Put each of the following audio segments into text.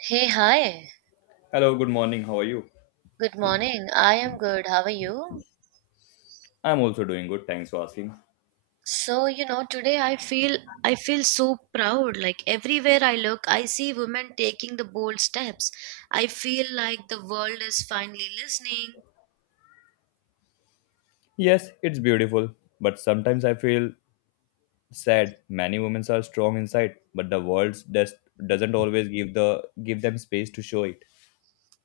Hey, hi. Hello, good morning. How are you? Good morning. I am good. How are you? I'm also doing good. Thanks for asking. Today I feel so proud. Like everywhere I look, I see women taking the bold steps. I feel like the world is finally listening. Yes, it's beautiful, but sometimes I feel sad. Many women are strong inside, but the world just doesn't always give them space to show it.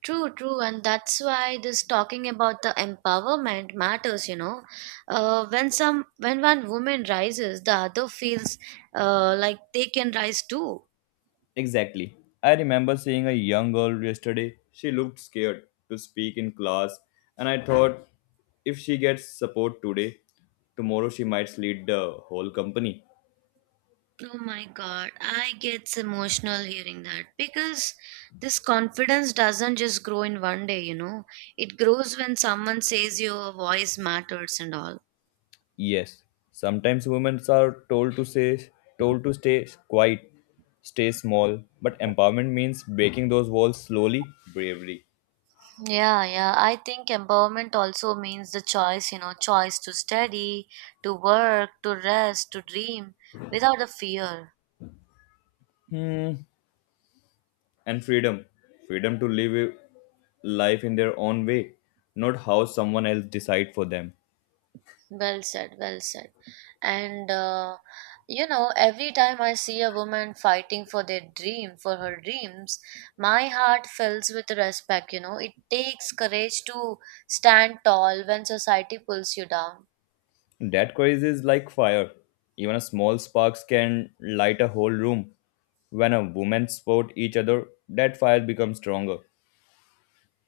True, and that's why this talking about the empowerment matters, when some when one woman rises, the other feels like they can rise too. Exactly. I remember seeing a young girl yesterday. She looked scared to speak in class, and I thought if she gets support today, tomorrow she might lead the whole company. Oh my God, I get emotional hearing that because this confidence doesn't just grow in one day, you know. It grows when someone says your voice matters and all. Yes, sometimes women are told to say told to stay quiet, stay small, but empowerment means breaking those walls slowly, bravely. Yeah. I think empowerment also means the choice, you know, choice to study, to work, to rest, to dream without a fear. Hmm. And freedom. Freedom to live a life in their own way, not how someone else decide for them. Well said. And you know, every time I see a woman fighting for their dream, for her dreams, my heart fills with respect. You know, it takes courage to stand tall when society pulls you down. That courage is like fire. Even a small sparks can light a whole room. When a woman support each other, that fire becomes stronger.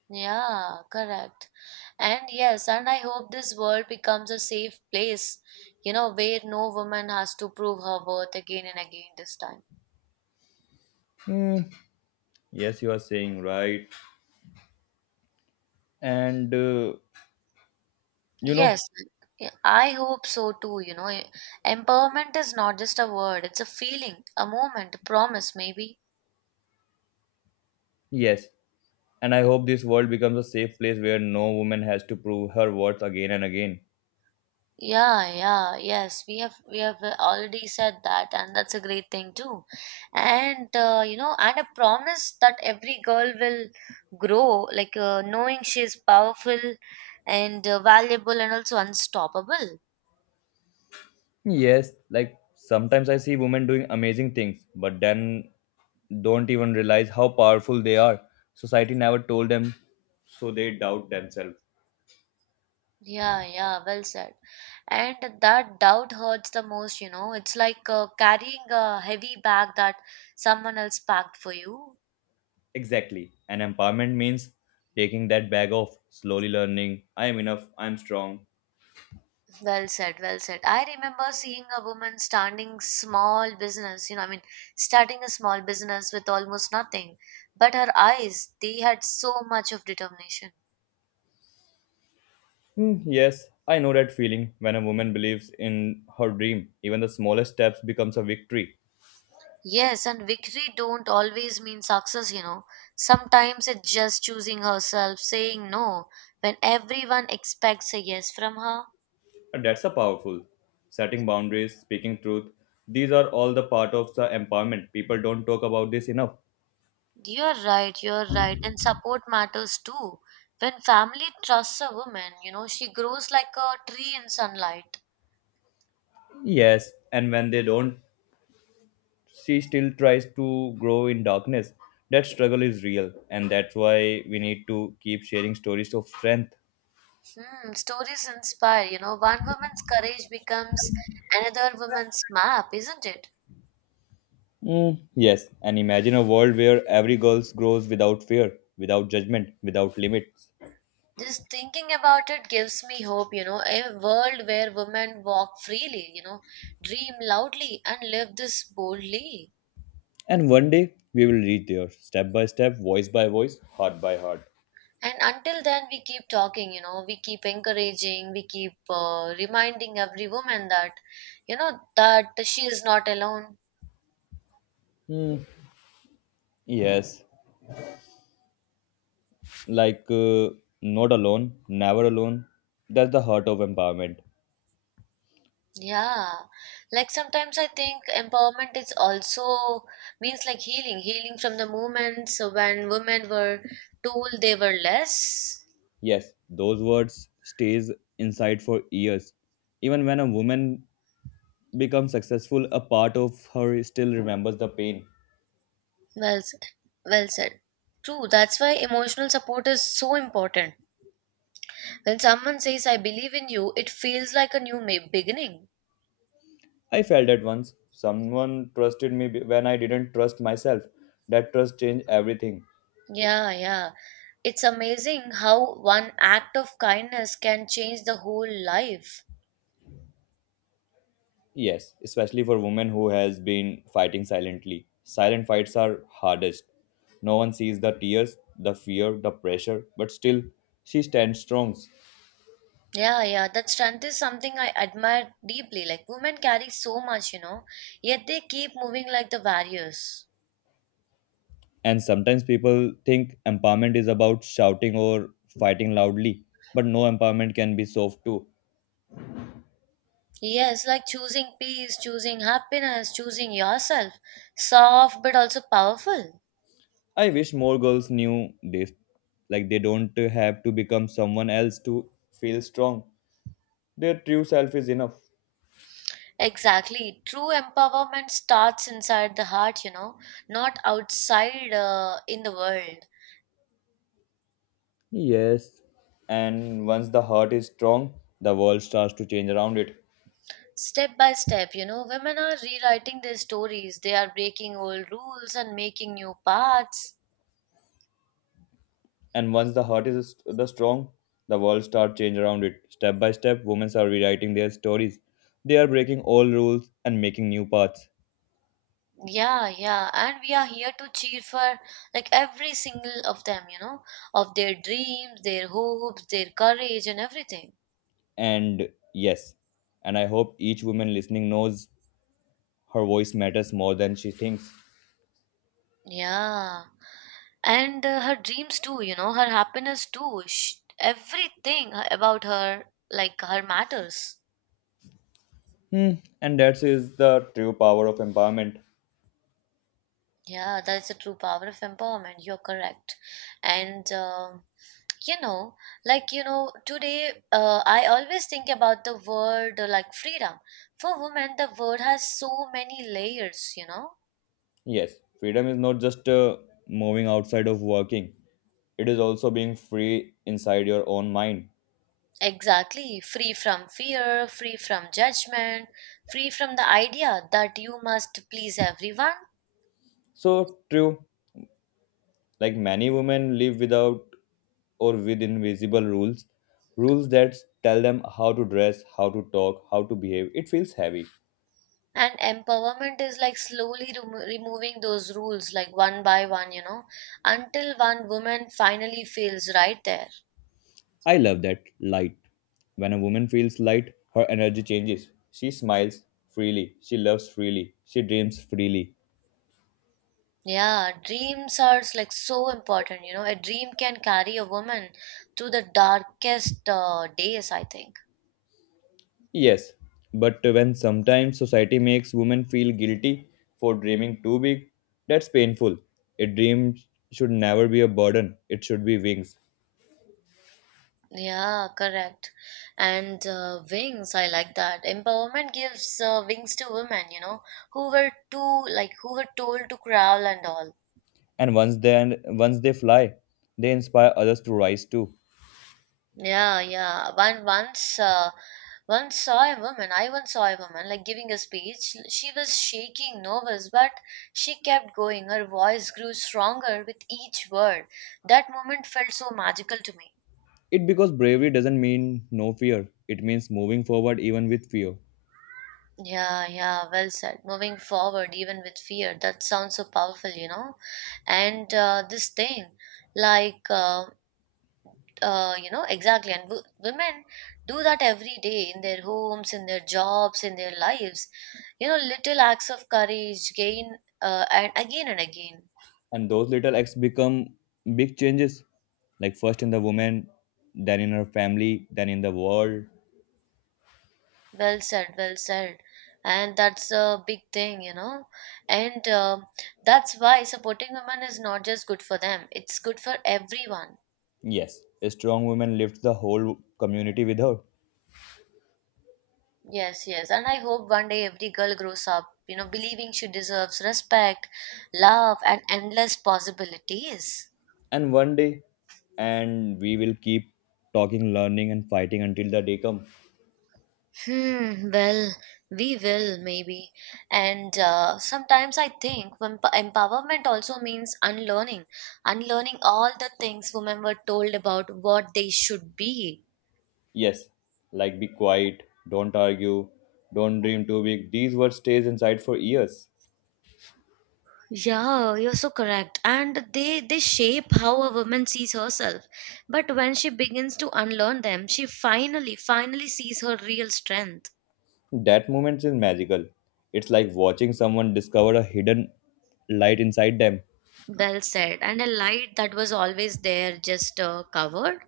Yeah, correct. And yes, and I hope this world becomes a safe place, you know, where no woman has to prove her worth again and again this time. Hmm. Yes, you are saying right. And uh, You Yes, know, yeah, I hope so too. You know, empowerment is not just a word, it's a feeling, a moment, a promise, maybe. yes. And I hope this world becomes a safe place where no woman has to prove her worth again and again. Yeah, yeah, yes, we have already said that, and that's a great thing too. And you know, and a promise that every girl will grow, like knowing she is powerful and valuable and also unstoppable. Yes, like sometimes I see women doing amazing things, but then don't even realize how powerful they are. Society never told them, so they doubt themselves. Yeah, yeah, well said. And that doubt hurts the most, you know. It's like carrying a heavy bag that someone else packed for you. Exactly. And empowerment means taking that bag off, slowly learning, I am enough, I am strong. Well said. I remember seeing a woman standing small business, you know, I mean, starting a small business with almost nothing. But her eyes, they had so much of determination. Yes, I know that feeling when a woman believes in her dream. Even the smallest steps becomes a victory. Yes, and victory don't always mean success, you know. Sometimes it's just choosing herself, saying no when everyone expects a yes from her. And that's a powerful. Setting boundaries, speaking truth, these are all the part of the empowerment. People don't talk about this enough. You're right. And support matters too. When family trusts a woman, you know, she grows like a tree in sunlight. Yes, and when they don't, she still tries to grow in darkness. That struggle is real, and that's why we need to keep sharing stories of strength. Hmm, stories inspire, you know, one woman's courage becomes another woman's map, isn't it? Mm, yes, and imagine a world where every girl grows without fear, without judgment, without limits. Just thinking about it gives me hope, you know, a world where women walk freely, you know, dream loudly and live this boldly. And one day we will reach there, step by step, voice by voice, heart by heart. And until then we keep talking, you know, we keep encouraging, we keep reminding every woman that, you know, that she is not alone. Yes, like uh, not alone, never alone. That's the heart of empowerment. Yeah, like sometimes I think empowerment is also means like healing from the moments when women were told they were less. Yes, those words stays inside for years. Even when a woman becomes successful, a part of her still remembers the pain. Well said well said true, that's why emotional support is so important. When someone says I believe in you, it feels like a beginning. I felt that once. Someone trusted me when I didn't trust myself. That trust changed everything. Yeah. It's amazing how one act of kindness can change the whole life. Yes, especially for women who has been fighting silently. Silent fights are hardest. No one sees the tears, the fear, the pressure, but still she stands strong. Yeah. That strength is something I admire deeply. Like, women carry so much, you know, yet they keep moving like the warriors. And sometimes people think empowerment is about shouting or fighting loudly, but no, empowerment can be soft too. Yes, like choosing peace, choosing happiness, choosing yourself. Soft but also powerful. I wish more girls knew this. Like they don't have to become someone else to feel strong. Their true self is enough. Exactly. True empowerment starts inside the heart, you know, not outside in the world. Yes, and once the heart is strong the world starts to change around it. Step by step, you know, women are rewriting their stories, they are breaking old rules and making new paths. And once the heart is st- the strong, the world starts change around it, step by step. Women are rewriting their stories, they are breaking old rules and making new paths. Yeah, and we are here to cheer for like every single of them, you know, of their dreams, their hopes, their courage and everything. And yes, and I hope each woman listening knows her voice matters more than she thinks. Yeah, and her dreams too, you know, her happiness too. Sh everything about her, like her matters. Hmm. And that is the true power of empowerment. Yeah, that's the true power of empowerment, you're correct. And you know, like you know today I always think about the word like freedom. For women the word has so many layers, you know. Yes, freedom is not just moving outside of working, it is also being free inside your own mind. Exactly, free from fear, free from judgment, free from the idea that you must please everyone. So true, like many women live without or with invisible rules, rules that tell them how to dress, how to talk, how to behave. It feels heavy. And empowerment is like slowly removing those rules like one by one, you know, until one woman finally feels right there. I love that light. When a woman feels light, her energy changes. She smiles freely, she loves freely, she dreams freely. Yeah, dreams are like so important. You know, a dream can carry a woman to the darkest days, I think. Yes, but when sometimes society makes women feel guilty for dreaming too big, that's painful. A dream should never be a burden, it should be wings. Yeah, correct. And wings, I like that. Empowerment gives wings to women, you know, who were too, like, who were told to crawl and all. And once they fly, they inspire others to rise too. Yeah. One once, once saw a woman. I once saw a woman like giving a speech. She was shaking, nervous, but she kept going. Her voice grew stronger with each word. That moment felt so magical to me. It because bravery doesn't mean no fear, it means moving forward even with fear. Yeah. Well said. Moving forward, even with fear. That sounds so powerful, you know. And this thing, like. You know exactly, and women do that every day in their homes, in their jobs, in their lives, you know, little acts of courage gain and again and again. And those little acts become big changes, like first in the woman, then in her family, then in the world. Well said. And that's a big thing, you know. And that's why supporting women is not just good for them, it's good for everyone. Yes, a strong woman lifts the whole community with her. Yes yes, and I hope one day every girl grows up, you know, believing she deserves respect, love and endless possibilities. And one day, and we will keep talking, learning and fighting until the day comes. Hmm, well, we will maybe. And sometimes I think empowerment also means unlearning, unlearning all the things women were told about what they should be. Yes, like be quiet, don't argue, don't dream too big. These words stays inside for years. Yeah, you're so correct. And they shape how a woman sees herself. But when she begins to unlearn them, she finally sees her real strength. That moment is magical, it's like watching someone discover a hidden light inside them. Well said. And a light that was always there, just covered.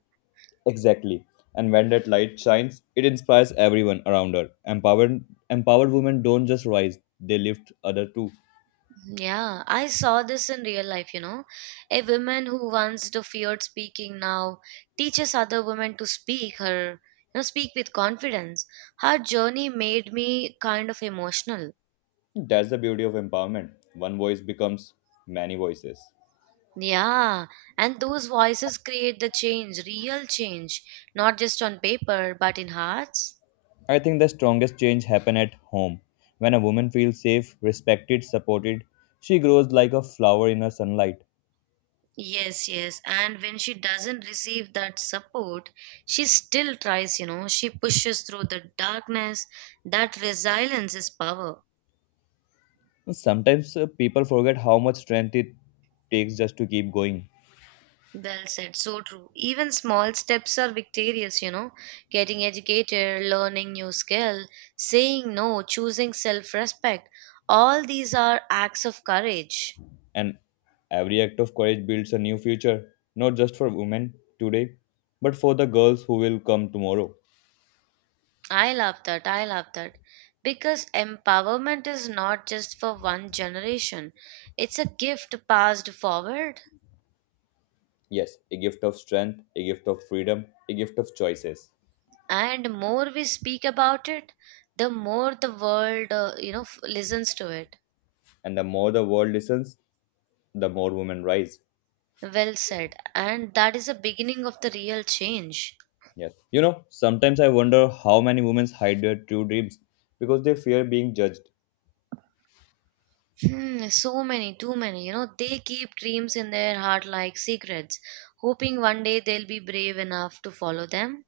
Exactly. And when that light shines it inspires everyone around her. Empowered empowered women don't just rise, they lift other too. Yeah, I saw this in real life, you know. A woman who once to feared speaking now teaches other women to speak her, you know, speak with confidence. Her journey made me kind of emotional. That's the beauty of empowerment, one voice becomes many voices. Yeah, and those voices create the change, real change, not just on paper, but in hearts. I think the strongest change happen at home. When a woman feels safe, respected, supported, she grows like a flower in the sunlight. Yes. And when she doesn't receive that support, she still tries, you know, she pushes through the darkness. That resilience is power. Sometimes people forget how much strength it takes just to keep going. Well said, so true. Even small steps are victorious, you know. Getting educated, learning new skill, saying no, choosing self respect. All these are acts of courage. And every act of courage builds a new future, not just for women today, but for the girls who will come tomorrow. I love that. Because empowerment is not just for one generation, it's a gift passed forward. Yes, a gift of strength, a gift of freedom, a gift of choices. And more we speak about it, the more the world, you know, listens to it. And the more the world listens, the more women rise. Well said. And that is the beginning of the real change. Yes. You know, sometimes I wonder how many women hide their true dreams because they fear being judged. Hmm, so many, too many. You know, they keep dreams in their heart like secrets, hoping one day they'll be brave enough to follow them.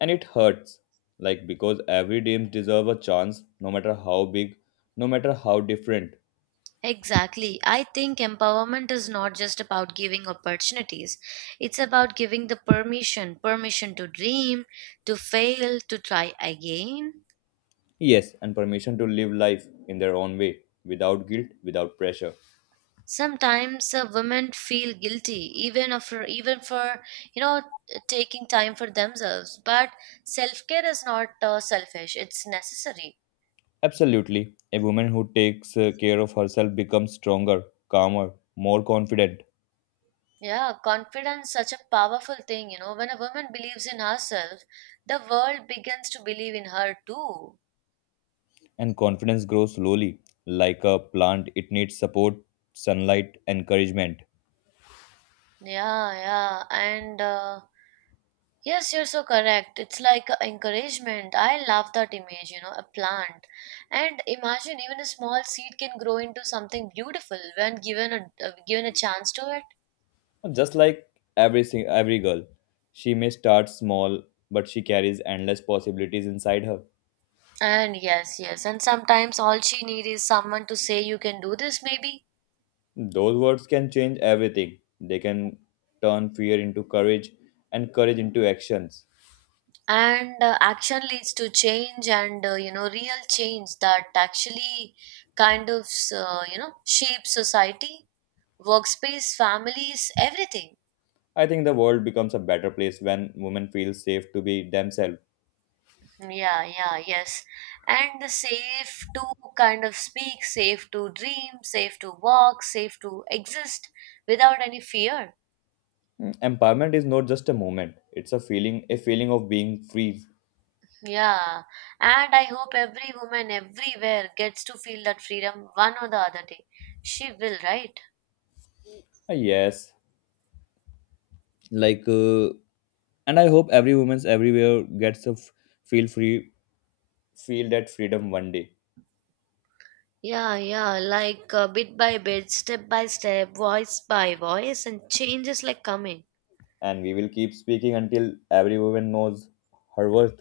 And it hurts. Like because every dream deserves a chance, no matter how big, no matter how different. Exactly. I think empowerment is not just about giving opportunities. It's about giving the permission, permission to dream, to fail, to try again. Yes, and permission to live life in their own way, without guilt, without pressure. Sometimes women feel guilty even for you know taking time for themselves, but self-care is not selfish. It's necessary. Absolutely. A woman who takes care of herself becomes stronger, calmer, more confident. Yeah, confidence such a powerful thing, you know. When a woman believes in herself, the world begins to believe in her too. And confidence grows slowly. Like a plant, it needs support, sunlight, encouragement. Yeah. And yes, you're so correct. It's like a encouragement. I love that image, you know, a plant. And imagine even a small seed can grow into something beautiful when given a chance to it. Just like every girl, she may start small, but she carries endless possibilities inside her. And yes. And sometimes all she need is someone to say you can do this maybe. Those words can change everything. They can turn fear into courage and courage into actions. And action leads to change, and you know real change that actually kind of you know shapes society, workspace, families, everything. I think the world becomes a better place when women feel safe to be themselves. Yeah, yeah, yes. And the safe to kind of speak, safe to dream, safe to walk, safe to exist without any fear. Mm, empowerment is not just a moment; it's a feeling of being free. Yeah, and I hope every woman everywhere gets to feel that freedom one or the other day. She will, right? Ah, yes, like, uh, and I hope every woman's everywhere gets to feel free, feel that freedom one day. Yeah, like bit by bit, step by step, voice by voice, and changes like coming. And we will keep speaking until every woman knows her worth.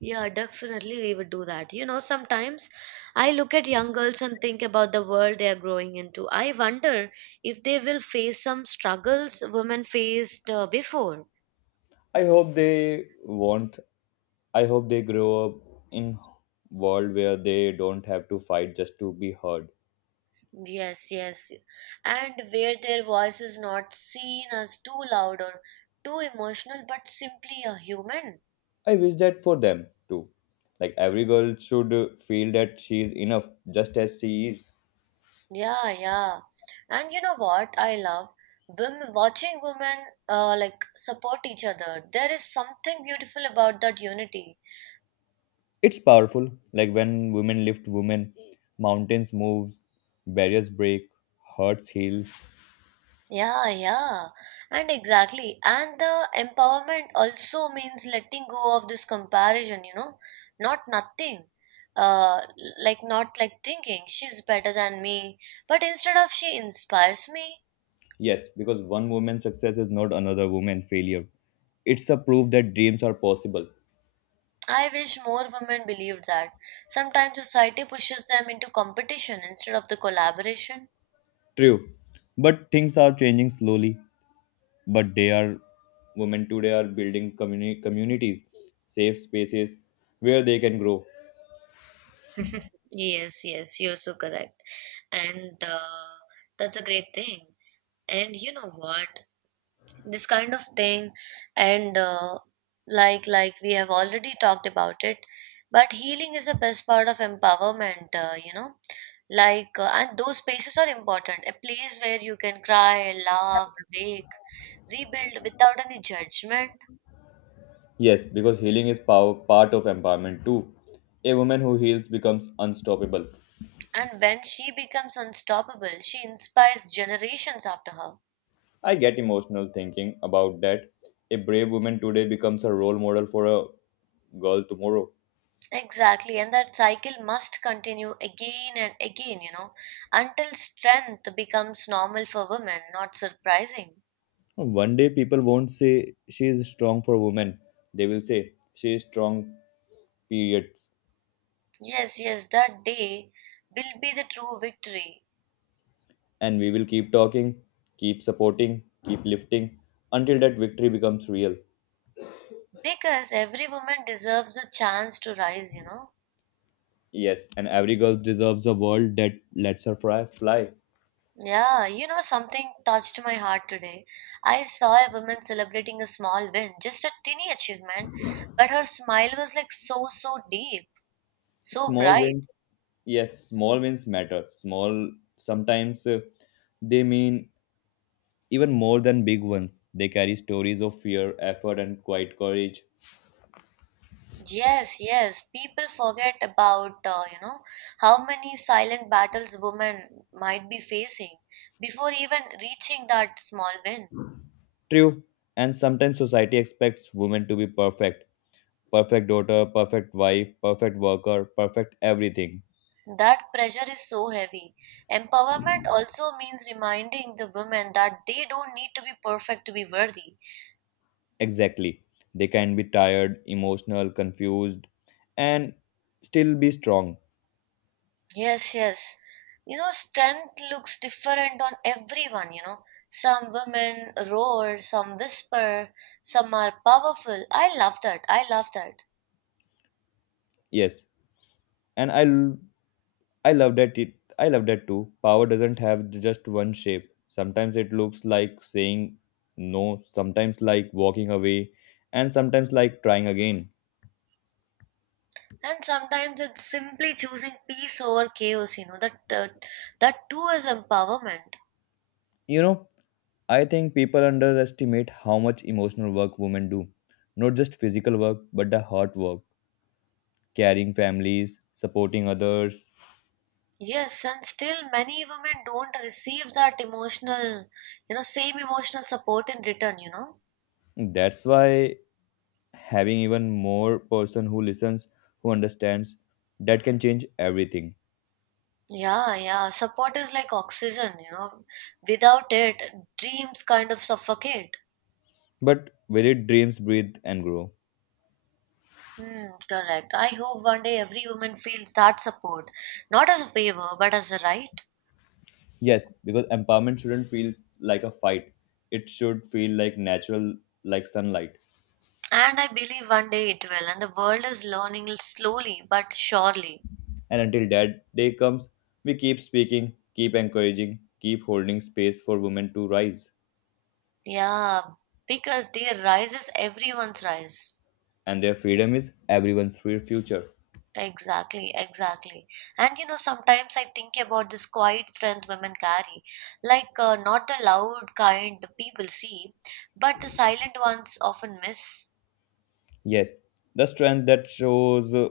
Yeah, definitely we would do that. You know, sometimes I look at young girls and think about the world they are growing into. I wonder if they will face some struggles women faced before. I hope they won't. I hope they grow up in world where they don't have to fight just to be heard. Yes. And where their voice is not seen as too loud or too emotional, but simply a human. I wish that for them too. Like every girl should feel that she is enough just as she is. Yeah. And you know what I love? Women, watching women like support each other. There is something beautiful about that unity. It's powerful. Like when women lift women, mountains move, barriers break, hearts heal. Yeah. And exactly. And the empowerment also means letting go of this comparison, you know? Not nothing. Uh, like not like thinking she's better than me, but instead of she inspires me. Yes, because one woman's success is not another woman's failure. It's a proof that dreams are possible. I wish more women believed that. Sometimes society pushes them into competition instead of the collaboration. True. But things are changing slowly. But they are, women today are building communities, safe spaces where they can grow. Yes, you're so correct. And that's a great thing. And you know what? This kind of thing, and like we have already talked about it, but healing is the best part of empowerment, you know. Like, and those spaces are important. A place where you can cry, laugh, wake, rebuild without any judgment. Yes, because healing is power, part of empowerment too. A woman who heals becomes unstoppable. And when she becomes unstoppable, she inspires generations after her. I get emotional thinking about that. A brave woman today becomes a role model for a girl tomorrow. Exactly, and that cycle must continue again and again, you know, until strength becomes normal for women, not surprising. One day people won't say she is strong for women. They will say she is strong periods. Yes, yes, that day will be the true victory And we will keep talking, keep supporting, keep lifting until that victory becomes real. because every woman deserves the chance to rise, you know. Yes, and every girl deserves a world that lets her fly. Yeah, you know, something touched my heart today. I saw a woman celebrating a small win, just a tiny achievement, but her smile was like so deep. So Small bright. wins, yes, small wins matter. Small sometimes they mean even more than big ones. They carry stories of fear, effort, and quiet courage. Yes, yes. People forget about, you know, how many silent battles women might be facing before even reaching that small win. True, and sometimes society expects women to be perfect. Perfect daughter, perfect wife, perfect worker, perfect everything. That pressure is so heavy. Empowerment also means reminding the women that they don't need to be perfect to be worthy. Exactly. They can be tired, emotional, confused, and still be strong. Yes, yes. You know, strength looks different on everyone, you know. Some women roar, some whisper, some are powerful. I love that. I love that. Yes. And I l- I love that it I love that too. Power doesn't have just one shape. Sometimes it looks like saying no, sometimes like walking away, and sometimes like trying again. And sometimes it's simply choosing peace over chaos, you know, that too is empowerment. You know, I think people underestimate how much emotional work women do. Not just physical work, but the heart work, carrying families, supporting others. Yes, and still many women don't receive that emotional, you know, same emotional support in return, you know. That's why having even more person who listens, who understands, that can change everything. Yeah, yeah, support is like oxygen, you know, without it dreams kind of suffocate. But will it dreams breathe and grow? Hmm, correct. I hope one day every woman feels that support, not as a favor, but as a right. Yes, because empowerment shouldn't feel like a fight. It should feel like natural, like sunlight. And I believe one day it will, and the world is learning slowly but surely. And until that day comes, we keep speaking, keep encouraging, keep holding space for women to rise. Yeah, because their rise is everyone's rise. And their freedom is everyone's free future. Exactly, exactly. And you know, sometimes I think about this quiet strength women carry, like not the loud kind the people see, but the silent ones often miss. Yes, the strength that shows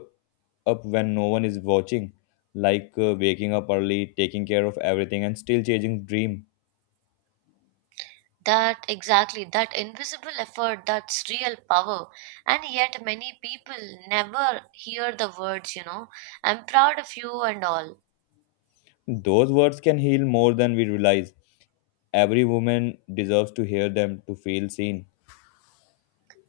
up when no one is watching, like waking up early, taking care of everything, and still chasing dream. That exactly, that invisible effort, that's real power. And yet, many people never hear the words, you know, I'm proud of you and all. Those words can heal more than we realize. Every woman deserves to hear them to feel seen.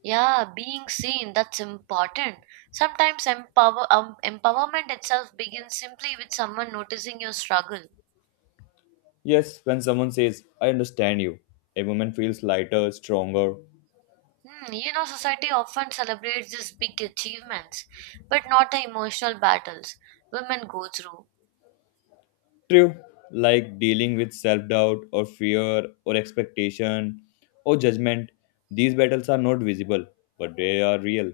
Yeah, being seen, that's important. Sometimes empowerment itself begins simply with someone noticing your struggle. Yes, when someone says, I understand you, a woman feels lighter, stronger. Hmm, you know, society often celebrates these big achievements, but not the emotional battles women go through. True, like dealing with self doubt or fear or expectation or judgment, these battles are not visible, but they are real.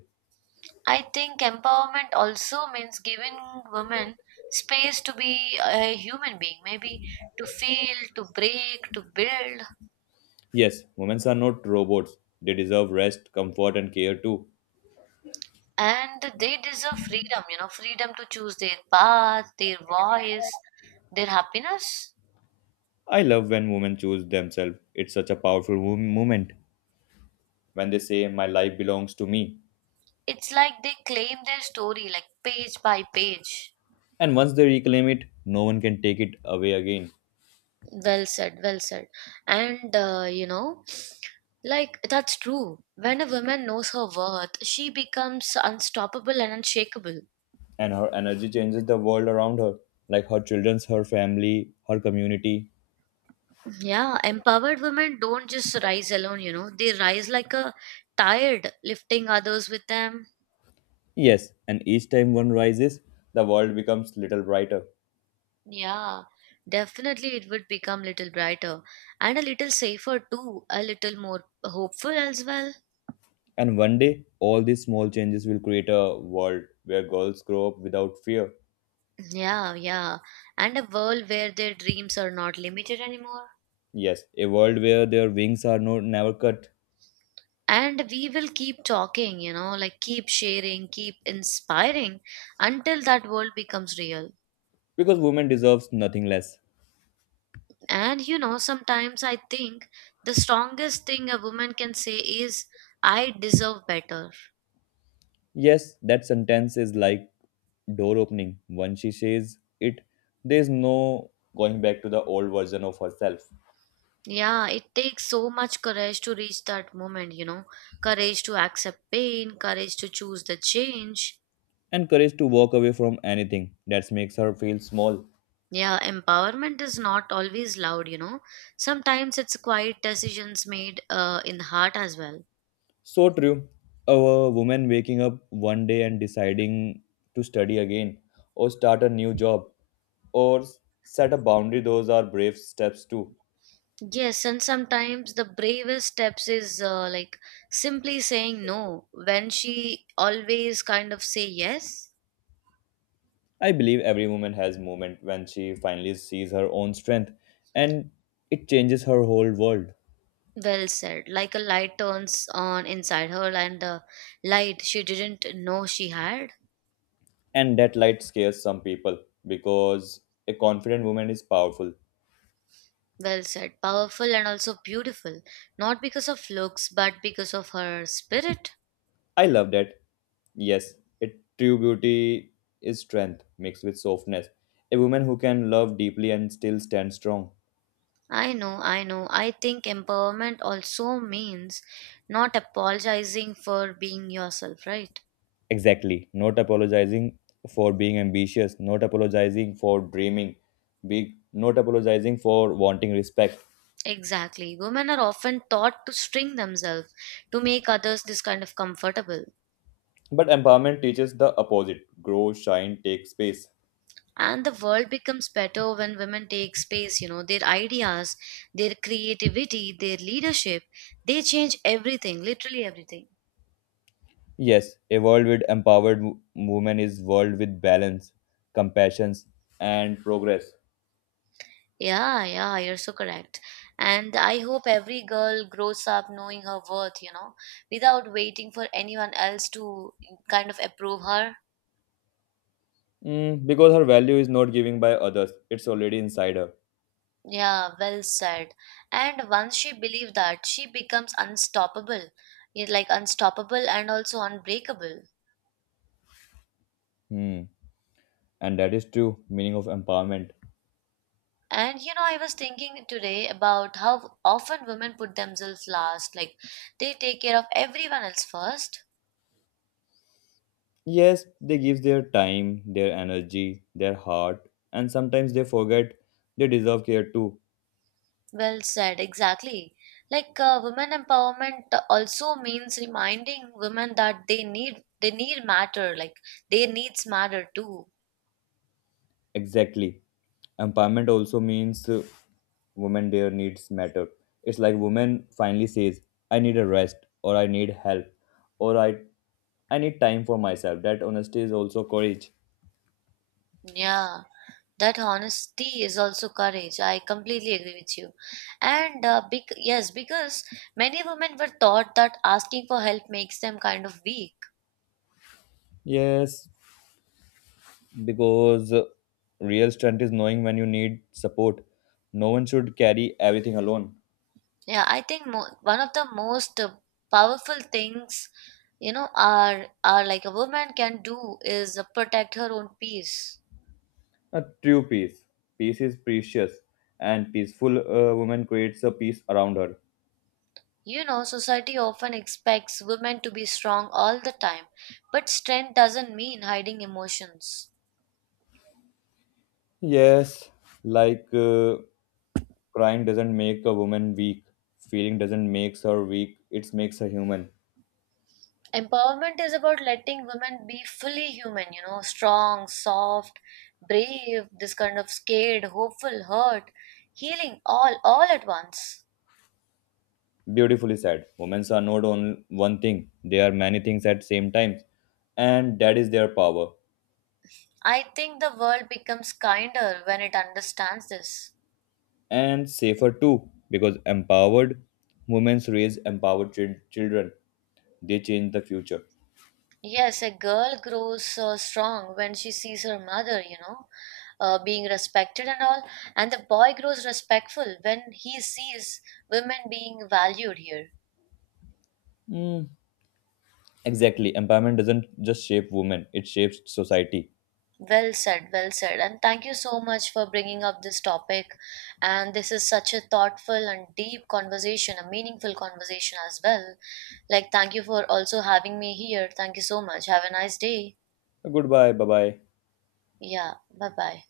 I think empowerment also means giving women space to be a human being, maybe to feel, to break, to build, Yes, women are not robots. They deserve rest, comfort, and care too. and they deserve freedom, you know, freedom to choose their path, their voice, their happiness. I love when women choose themselves. It's such a powerful moment when they say, my life belongs to me. It's like they claim their story like page by page. And once they reclaim it, no one can take it away again. Well said, well said. And you know, like that's true. When a woman knows her worth, she becomes unstoppable and unshakable. And her energy changes the world around her, like her children's, her family, her community. Yeah, empowered women don't just rise alone, you know, they rise like a tide, lifting others with them. Yes, and each time one rises, the world becomes little brighter. Yeah, definitely it would become little brighter and a little safer too, a little more hopeful as well. And one day, all these small changes will create a world where girls grow up without fear. Yeah, yeah. And a world where their dreams are not limited anymore. Yes, a world where their wings are no, never cut, And we will keep talking, you know, like keep sharing, keep inspiring until that world becomes real. because women deserves nothing less. And you know, sometimes I think the strongest thing a woman can say is, I deserve better. Yes, that sentence is like door opening. Once she says it, there's no going back to the old version of herself. Yeah, it takes so much courage to reach that moment, you know. Courage to accept pain, courage to choose the change. And courage to walk away from anything that makes her feel small. Yeah, empowerment is not always loud, you know. Sometimes it's quiet decisions made in the heart as well. So true. A woman waking up one day and deciding to study again or start a new job or set a boundary, those are brave steps too. Yes, and sometimes the bravest steps is like simply saying no when she always kind of say yes. I believe every woman has moment when she finally sees her own strength, and it changes her whole world. Well said. Like a light turns on inside her and the light she didn't know she had. And that light scares some people because a confident woman is powerful. Well said. Powerful and also beautiful. Not because of looks, but because of her spirit. I love that. Yes, it true beauty is strength mixed with softness. A woman who can love deeply and still stand strong. I know, I know. I think empowerment also means not apologizing for being yourself, right? Exactly. Not apologizing for being ambitious, not apologizing for dreaming big, not apologizing for wanting respect. Exactly. Women are often taught to string themselves to make others this kind of comfortable. But empowerment teaches the opposite, grow, shine, take space. And the world becomes better when women take space, you know, their ideas, their creativity, their leadership. They change everything, literally everything. Yes, a world with empowered women is world with balance, compassion, and progress. Yeah, yeah, you're so correct. And I hope every girl grows up knowing her worth, you know, without waiting for anyone else to kind of approve her. Mm, because her value is not giving by others, it's already inside her. Yeah, well said. And once she believes that, she becomes unstoppable. Yeah, like unstoppable and also unbreakable. Hmm. And that is true meaning of empowerment. And you know, I was thinking today about how often women put themselves last, like they take care of everyone else first. Yes, they give their time, their energy, their heart, and sometimes they forget they deserve care too. Well said, exactly. Like women empowerment also means reminding women that they need matter, like their needs matter too. Exactly. Empowerment also means women their needs matter. It's like women finally says, I need a rest or I need help or I need time for myself. That honesty is also courage. Yeah, that honesty is also courage. I completely agree with you. And yes, because many women were taught that asking for help makes them kind of weak. Yes, because real strength is knowing when you need support. No one should carry everything alone. Yeah, I think one of the most powerful things, you know, are like a woman can do is protect her own peace. A true peace. Peace is precious, and peaceful woman creates a peace around her. You know, society often expects women to be strong all the time, but strength doesn't mean hiding emotions. Yes, like uh, crying doesn't make a woman weak. Feeling doesn't make her weak. It makes her human. Empowerment is about letting women be fully human, you know, strong, soft, brave, this kind of scared, hopeful, hurt, healing all at once. Beautifully said. Women are not only one thing. They are many things at same time. And that is their power. I think the world becomes kinder when it understands this. And safer too. Because empowered women raise empowered children. They change the future. Yes, a girl grows strong when she sees her mother, you know, being respected and all. And the boy grows respectful when he sees women being valued here. Mm, exactly. Empowerment doesn't just shape women. It shapes society. Well said, well said. And thank you so much for bringing up this topic. And this is such a thoughtful and deep conversation, a meaningful conversation as well. Like, thank you for also having me here. Thank you so much. Have a nice day. Goodbye. Bye-bye. Yeah, bye bye.